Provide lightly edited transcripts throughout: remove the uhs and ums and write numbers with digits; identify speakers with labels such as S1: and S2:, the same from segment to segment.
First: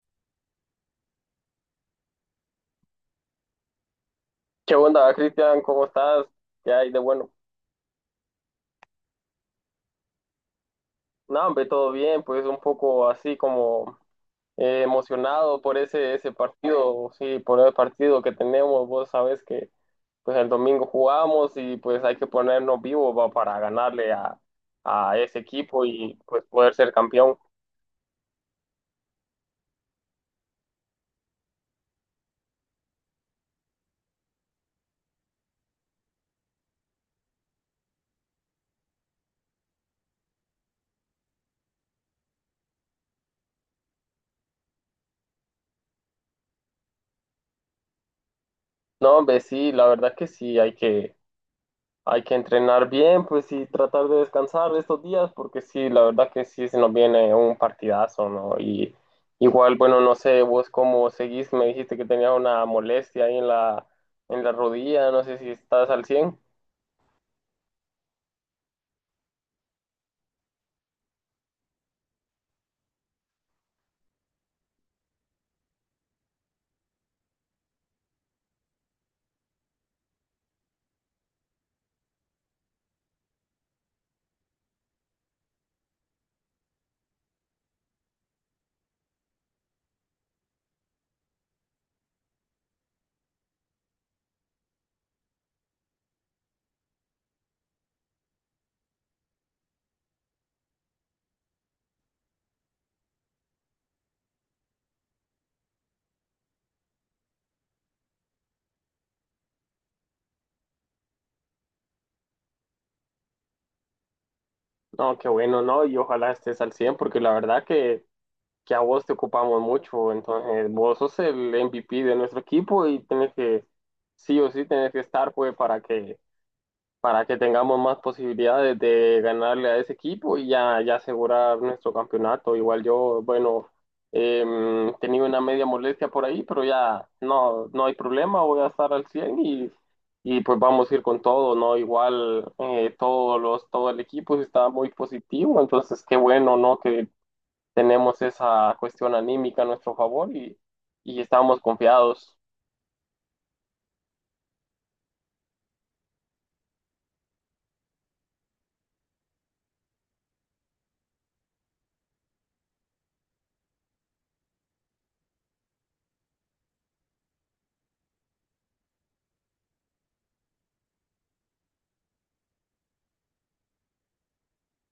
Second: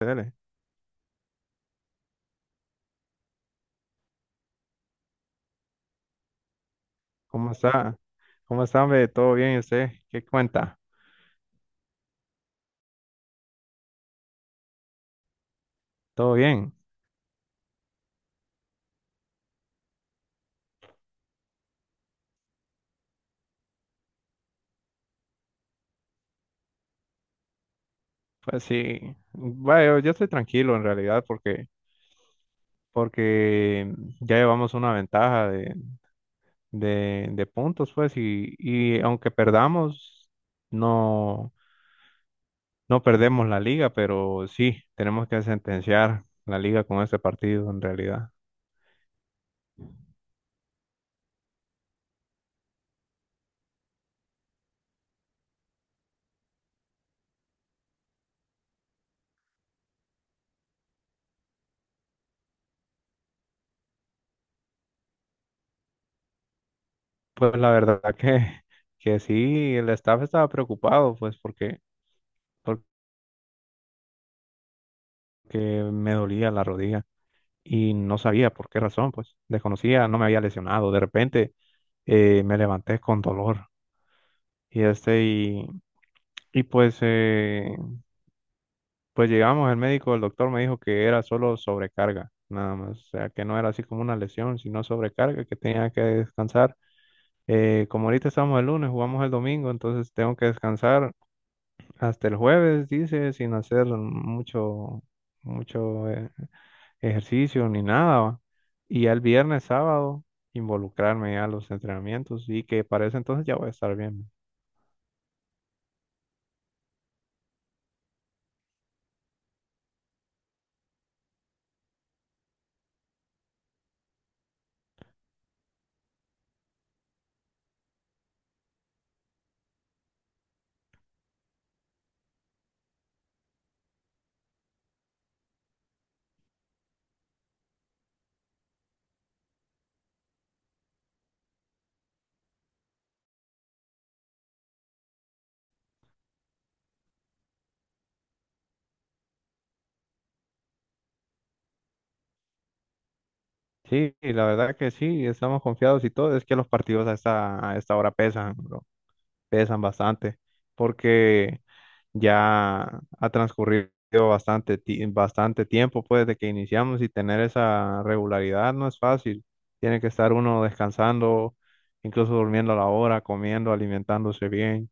S1: Dele.
S2: ¿Qué onda, Cristian? ¿Cómo estás? ¿Qué hay de bueno?
S1: ¿Cómo está? ¿Cómo está, hombre? ¿Todo bien? ¿Y usted? ¿Qué cuenta?
S2: No, hombre, todo bien, pues un poco así como emocionado por ese
S1: ¿Todo bien?
S2: partido, sí, por el partido que tenemos. Vos sabés que pues el domingo jugamos y pues hay que ponernos vivos va, para ganarle a ese equipo y pues poder ser campeón.
S1: Pues sí, bueno, yo estoy tranquilo en realidad porque ya llevamos una ventaja de puntos, pues, y aunque perdamos, no, no perdemos la liga, pero sí, tenemos que sentenciar la liga con este partido en realidad.
S2: No, hombre, sí, la verdad que sí, hay que entrenar bien, pues, y tratar de descansar estos días, porque sí, la verdad que sí se nos viene un partidazo, ¿no? Y igual, bueno, no sé, vos cómo seguís, me dijiste que tenías una molestia ahí en en la rodilla, no sé si estás al 100.
S1: Pues la verdad que sí, el staff estaba preocupado, pues, porque me dolía la rodilla. Y no sabía por qué razón, pues desconocía, no me había lesionado. De repente me levanté con dolor y este y, y pues llegamos al médico, el doctor me dijo que era solo sobrecarga, nada más, o sea que no era así como una lesión, sino sobrecarga, que tenía que descansar. Como ahorita estamos el lunes, jugamos el domingo, entonces tengo que descansar hasta el jueves, dice, sin hacer mucho ejercicio ni nada, ¿va? Y ya el viernes, sábado, involucrarme ya a los entrenamientos y que para ese entonces ya voy a estar bien.
S2: No, qué bueno, ¿no? Y ojalá estés al 100, porque la verdad que a vos te ocupamos mucho, entonces vos sos el MVP de nuestro equipo y tenés que, sí o sí, tenés que estar, pues, para que tengamos más posibilidades de ganarle a ese equipo y ya, ya asegurar nuestro campeonato. Igual yo, bueno, tenía una media molestia por ahí, pero ya no, no hay problema, voy a estar al 100 y pues vamos a ir con todo, ¿no? Igual todos los, todo el equipo está muy positivo, entonces qué bueno, ¿no? Que tenemos esa cuestión anímica a nuestro favor y estamos confiados.
S1: Sí, y la verdad que sí, estamos confiados y todo. Es que los partidos a esta hora pesan, bro, pesan bastante, porque ya ha transcurrido bastante tiempo pues, desde que iniciamos y tener esa regularidad no es fácil. Tiene que estar uno descansando, incluso durmiendo a la hora, comiendo, alimentándose bien.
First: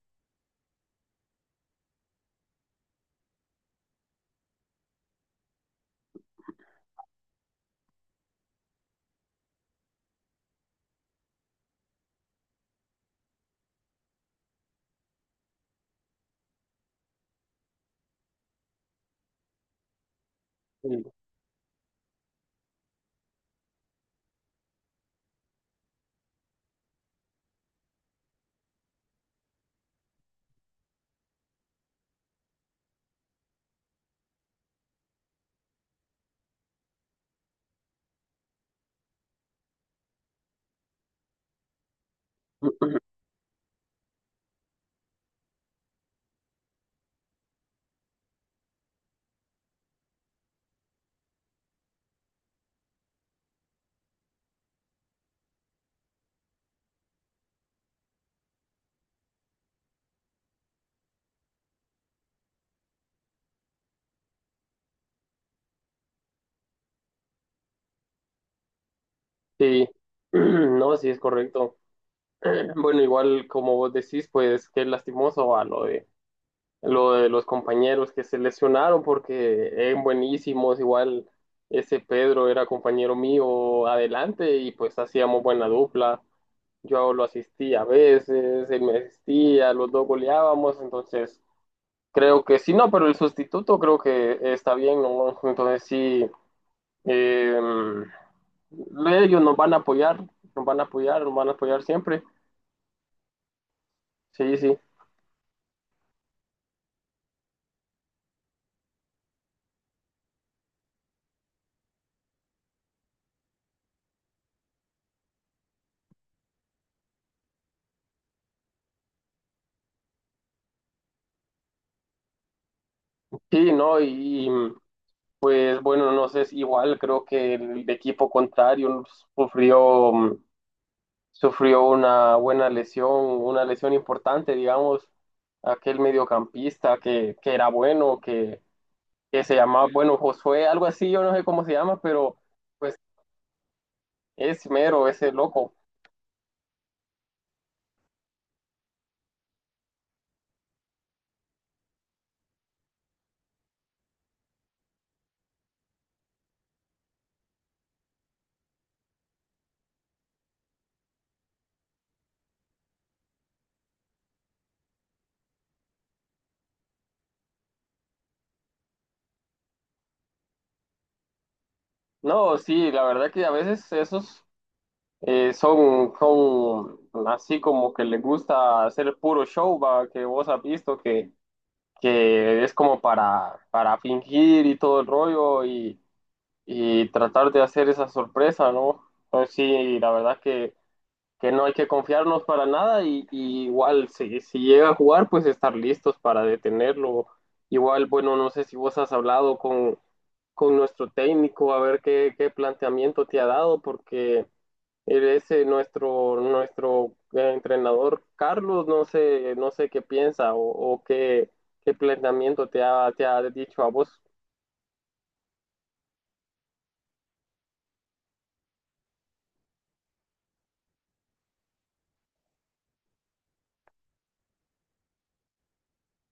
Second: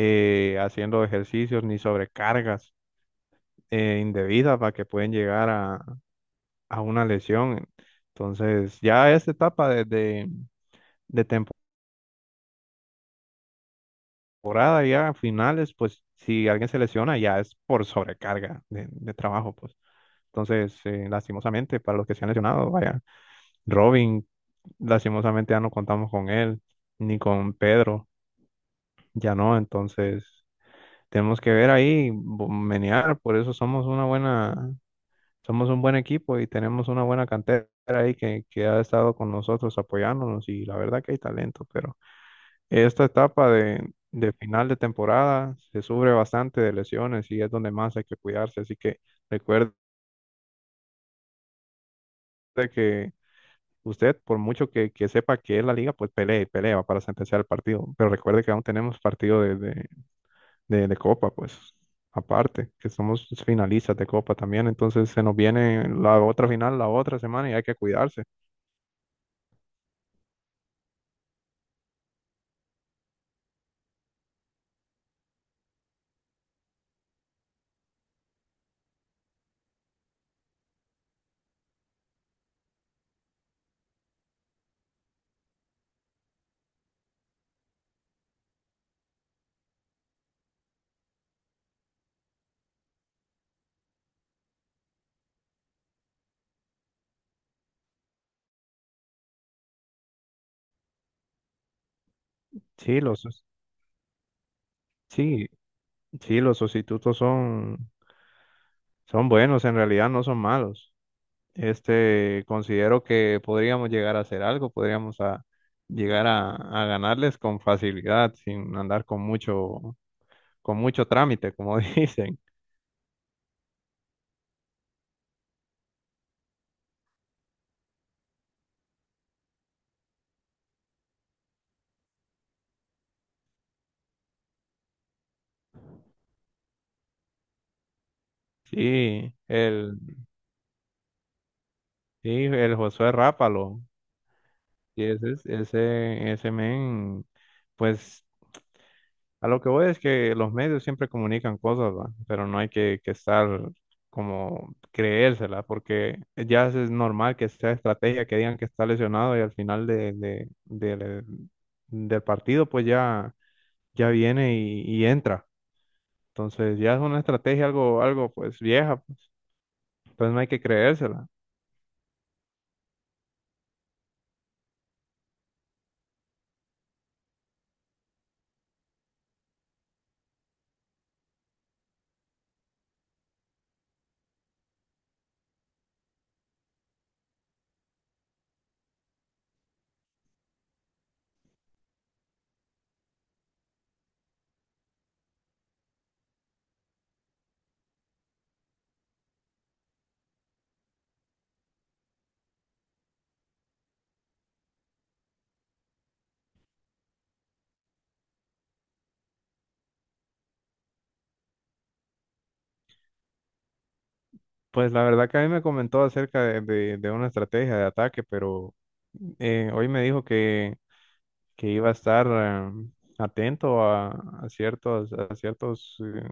S1: Haciendo ejercicios ni sobrecargas indebidas para que pueden llegar a una lesión. Entonces, ya esta etapa de temporada, ya a finales, pues si alguien se lesiona, ya es por sobrecarga de trabajo, pues. Entonces, lastimosamente, para los que se han lesionado, vaya, Robin, lastimosamente ya no contamos con él, ni con Pedro, ya no, entonces tenemos que ver ahí, menear, por eso somos una buena Somos un buen equipo y tenemos una buena cantera ahí que ha estado con nosotros apoyándonos y la verdad que hay talento, pero esta etapa de final de temporada se sufre bastante de lesiones y es donde más hay que cuidarse. Así que recuerde que usted, por mucho que sepa que es la liga, pues pelea y pelea para sentenciar el partido, pero recuerde que aún tenemos partido de Copa, pues aparte, que somos finalistas de Copa también, entonces se nos viene la otra final la otra semana y hay que cuidarse.
S2: Sí, no, sí es correcto. Bueno, igual como vos decís, pues qué lastimoso va lo de los compañeros que se lesionaron porque eran buenísimos, igual ese Pedro era compañero mío adelante y pues hacíamos buena dupla. Yo lo asistía a veces, él me asistía, los dos goleábamos, entonces creo que sí, no, pero el sustituto creo que está bien, ¿no? Entonces sí, em, ellos nos van a apoyar, nos van a apoyar, nos van a apoyar siempre.
S1: Sí, los,
S2: Sí, sí.
S1: sí, sí, los sustitutos son, son buenos, en realidad no son malos. Este, considero que podríamos llegar a hacer algo, llegar a ganarles con facilidad, sin andar con mucho trámite, como dicen.
S2: Sí, no, y mm, es bueno, no sé, es igual creo que el equipo contrario sufrió, mm, sufrió una buena lesión, una lesión importante, digamos, aquel mediocampista que era bueno,
S1: Sí,
S2: que se llamaba,
S1: el,
S2: bueno, Josué, algo así, yo no sé cómo se llama,
S1: sí,
S2: pero
S1: el
S2: pues
S1: Josué Rápalo,
S2: es
S1: sí,
S2: mero, ese
S1: ese,
S2: loco.
S1: ese men, pues a lo que voy es que los medios siempre comunican cosas, ¿va? Pero no hay que estar como creérsela, porque ya es normal que sea estrategia, que digan que está lesionado y al final del del partido pues ya, ya viene y entra. Entonces ya es una estrategia algo, algo pues vieja, pues. Entonces no hay que creérsela.
S2: No, sí, la verdad que a veces esos son, son así como que les gusta hacer puro show, va, que vos has visto que es como para fingir y todo el rollo y tratar de hacer esa sorpresa, ¿no? Entonces sí, la verdad que no hay que confiarnos para nada y, y igual si, si llega a jugar, pues estar listos para detenerlo. Igual, bueno, no sé si vos has hablado con nuestro técnico a ver qué, qué planteamiento te ha dado, porque él es nuestro entrenador Carlos, no sé, no sé qué piensa o qué, qué planteamiento te ha dicho a vos.
S1: Pues la verdad que a mí me comentó acerca de una estrategia de ataque, pero hoy me dijo que iba a estar atento a ciertos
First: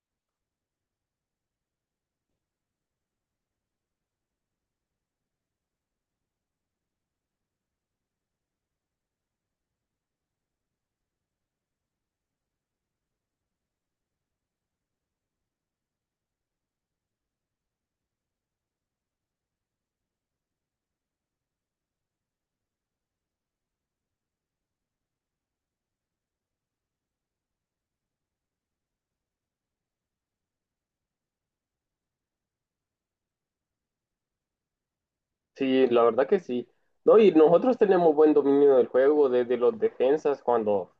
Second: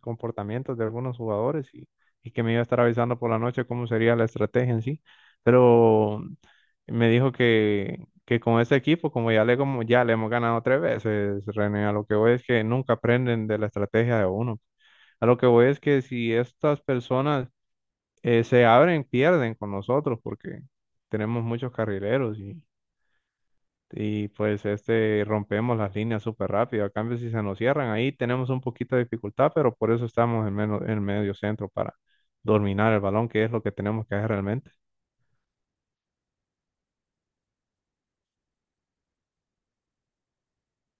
S1: comportamientos de algunos jugadores y que me iba a estar avisando por la noche cómo sería la estrategia en sí. Pero me dijo que con este equipo, como ya le hemos ganado 3 veces, René, a lo que voy es que nunca aprenden de la estrategia de uno. A lo que voy es que si estas personas se abren, pierden con nosotros porque tenemos muchos carrileros y pues este rompemos las líneas súper rápido. A cambio, si se nos cierran, ahí tenemos un poquito de dificultad, pero por eso estamos en, menos, en medio centro para dominar el balón, que es lo que tenemos que hacer realmente.
S2: Sí, la verdad que sí. No, y nosotros tenemos buen dominio del juego desde los defensas cuando,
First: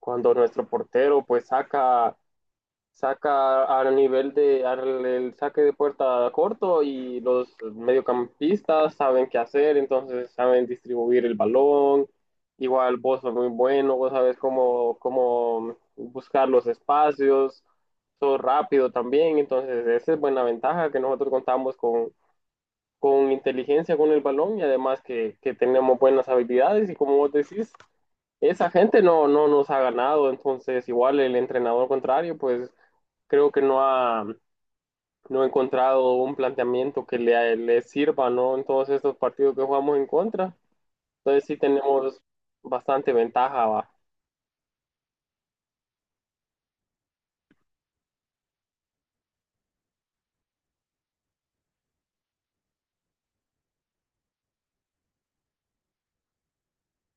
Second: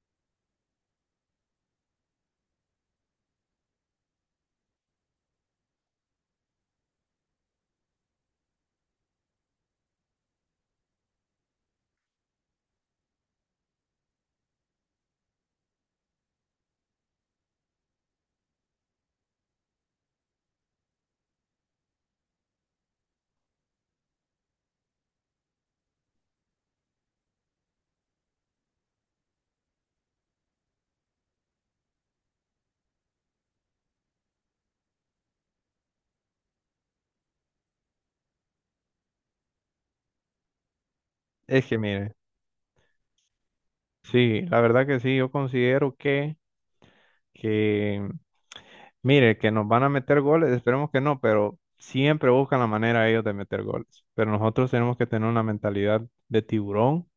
S2: cuando nuestro portero pues saca al nivel de al, el saque de puerta corto y los mediocampistas saben qué hacer, entonces saben distribuir el balón. Igual vos sos muy bueno, vos sabes cómo, cómo buscar los espacios, sos rápido también, entonces esa es buena ventaja que nosotros contamos con inteligencia con el balón y además que tenemos buenas habilidades y como vos decís, esa gente no, no nos ha ganado, entonces igual el entrenador contrario, pues creo que no ha, no ha encontrado un planteamiento que le sirva, ¿no? En todos estos partidos que jugamos en contra. Entonces sí
S1: Es que mire,
S2: tenemos bastante ventaja, va.
S1: sí, la verdad que sí, yo considero que mire, que nos van a meter goles, esperemos que no, pero siempre buscan la manera ellos de meter goles. Pero nosotros tenemos que tener una mentalidad de tiburón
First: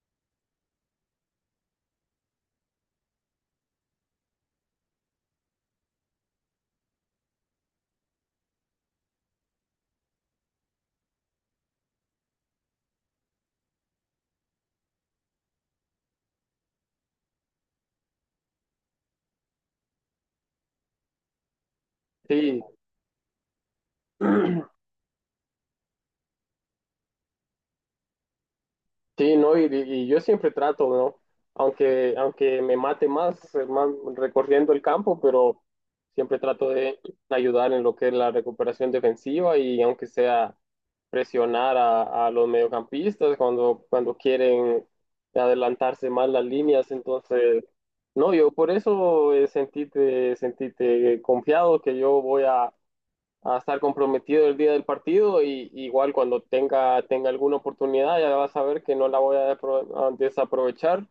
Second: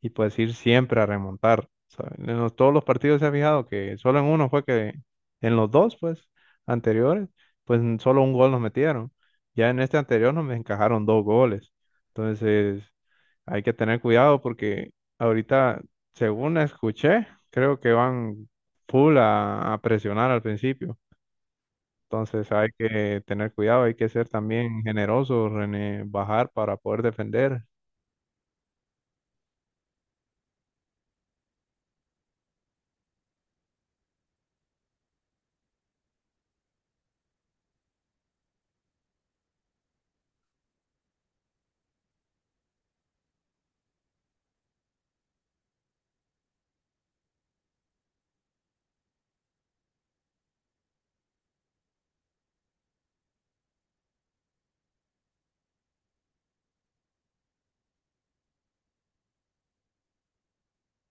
S1: y pues ir siempre a remontar. ¿Sabe? Todos los partidos se ha fijado que solo en uno fue que, en los dos, pues, anteriores, solo un gol nos metieron. Ya en este anterior nos encajaron dos goles. Entonces, hay que tener cuidado porque ahorita, según escuché, creo que van full a presionar al principio. Entonces
S2: Sí,
S1: hay que tener cuidado, hay que ser también generosos en bajar para poder defender.
S2: sí, no, y yo siempre trato, ¿no? Aunque, aunque me mate más, más recorriendo el campo, pero siempre trato de ayudar en lo que es la recuperación defensiva y aunque sea presionar a los mediocampistas cuando, cuando quieren adelantarse más las líneas. Entonces, no, yo por eso sentíte sentite confiado que yo voy a estar comprometido el día del partido y igual cuando tenga, tenga alguna oportunidad ya vas a ver que no la voy a desaprovechar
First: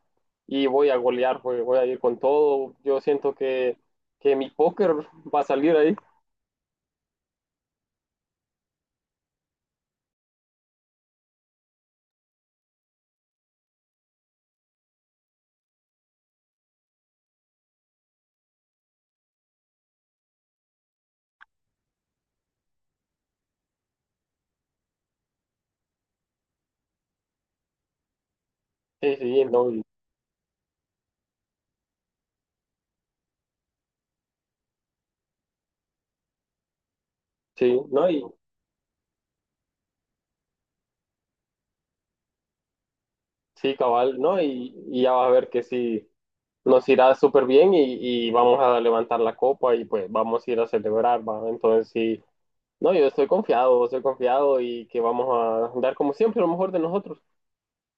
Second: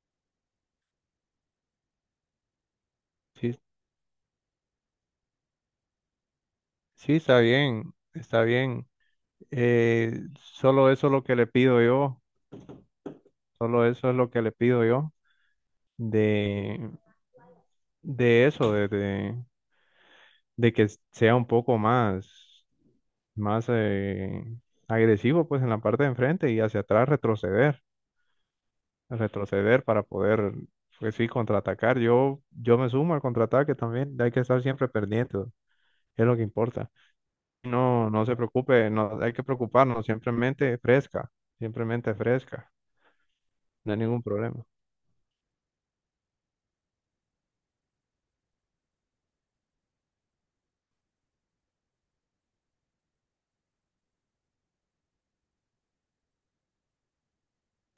S2: y voy a golear, voy a ir con todo. Yo siento
S1: Sí,
S2: que mi póker va a salir ahí.
S1: sí, está bien, está bien. Eh, Solo eso es lo que le pido yo, solo eso es lo que le pido yo de, de eso, de que sea un poco más, más agresivo pues en la parte de enfrente y hacia atrás
S2: Sí, sí, no,
S1: retroceder para poder, pues sí, contraatacar. Yo me sumo al contraataque también, hay que estar siempre pendiente. Es lo que importa.
S2: sí,
S1: No,
S2: no, y
S1: no se preocupe, no hay que preocuparnos. Simplemente fresca,
S2: sí,
S1: no hay
S2: cabal,
S1: ningún
S2: no,
S1: problema.
S2: y ya vas a ver que sí, nos irá súper bien y vamos a levantar la copa y pues vamos a ir a celebrar, ¿va? Entonces sí, no, yo estoy confiado y que vamos a dar como siempre lo mejor de nosotros.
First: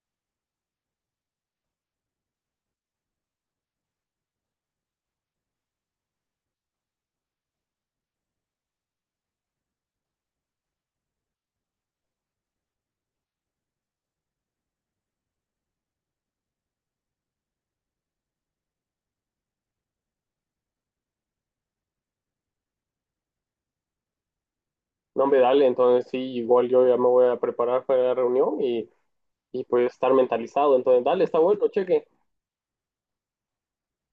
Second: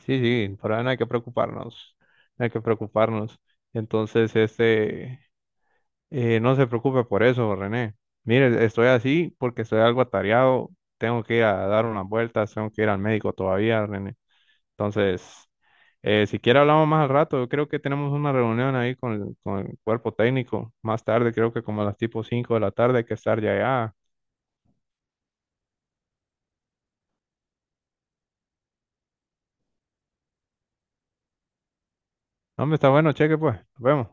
S1: Sí, sí, por ahora no hay que preocuparnos, no hay que preocuparnos. Entonces, este, no se preocupe por eso, René. Mire, estoy así porque estoy algo atareado, tengo que ir a dar unas vueltas, tengo que ir al médico todavía, René. Entonces, si quiere hablamos más al rato. Yo creo que tenemos una reunión ahí con el cuerpo técnico. Más tarde, creo que como a las tipo 5 de la tarde hay que estar ya allá.
S2: No, hombre, dale, entonces sí, igual yo ya me voy a preparar para la reunión y pues estar mentalizado. Entonces, dale, está bueno, cheque.
S1: No, hombre, está bueno, cheque pues. Nos vemos.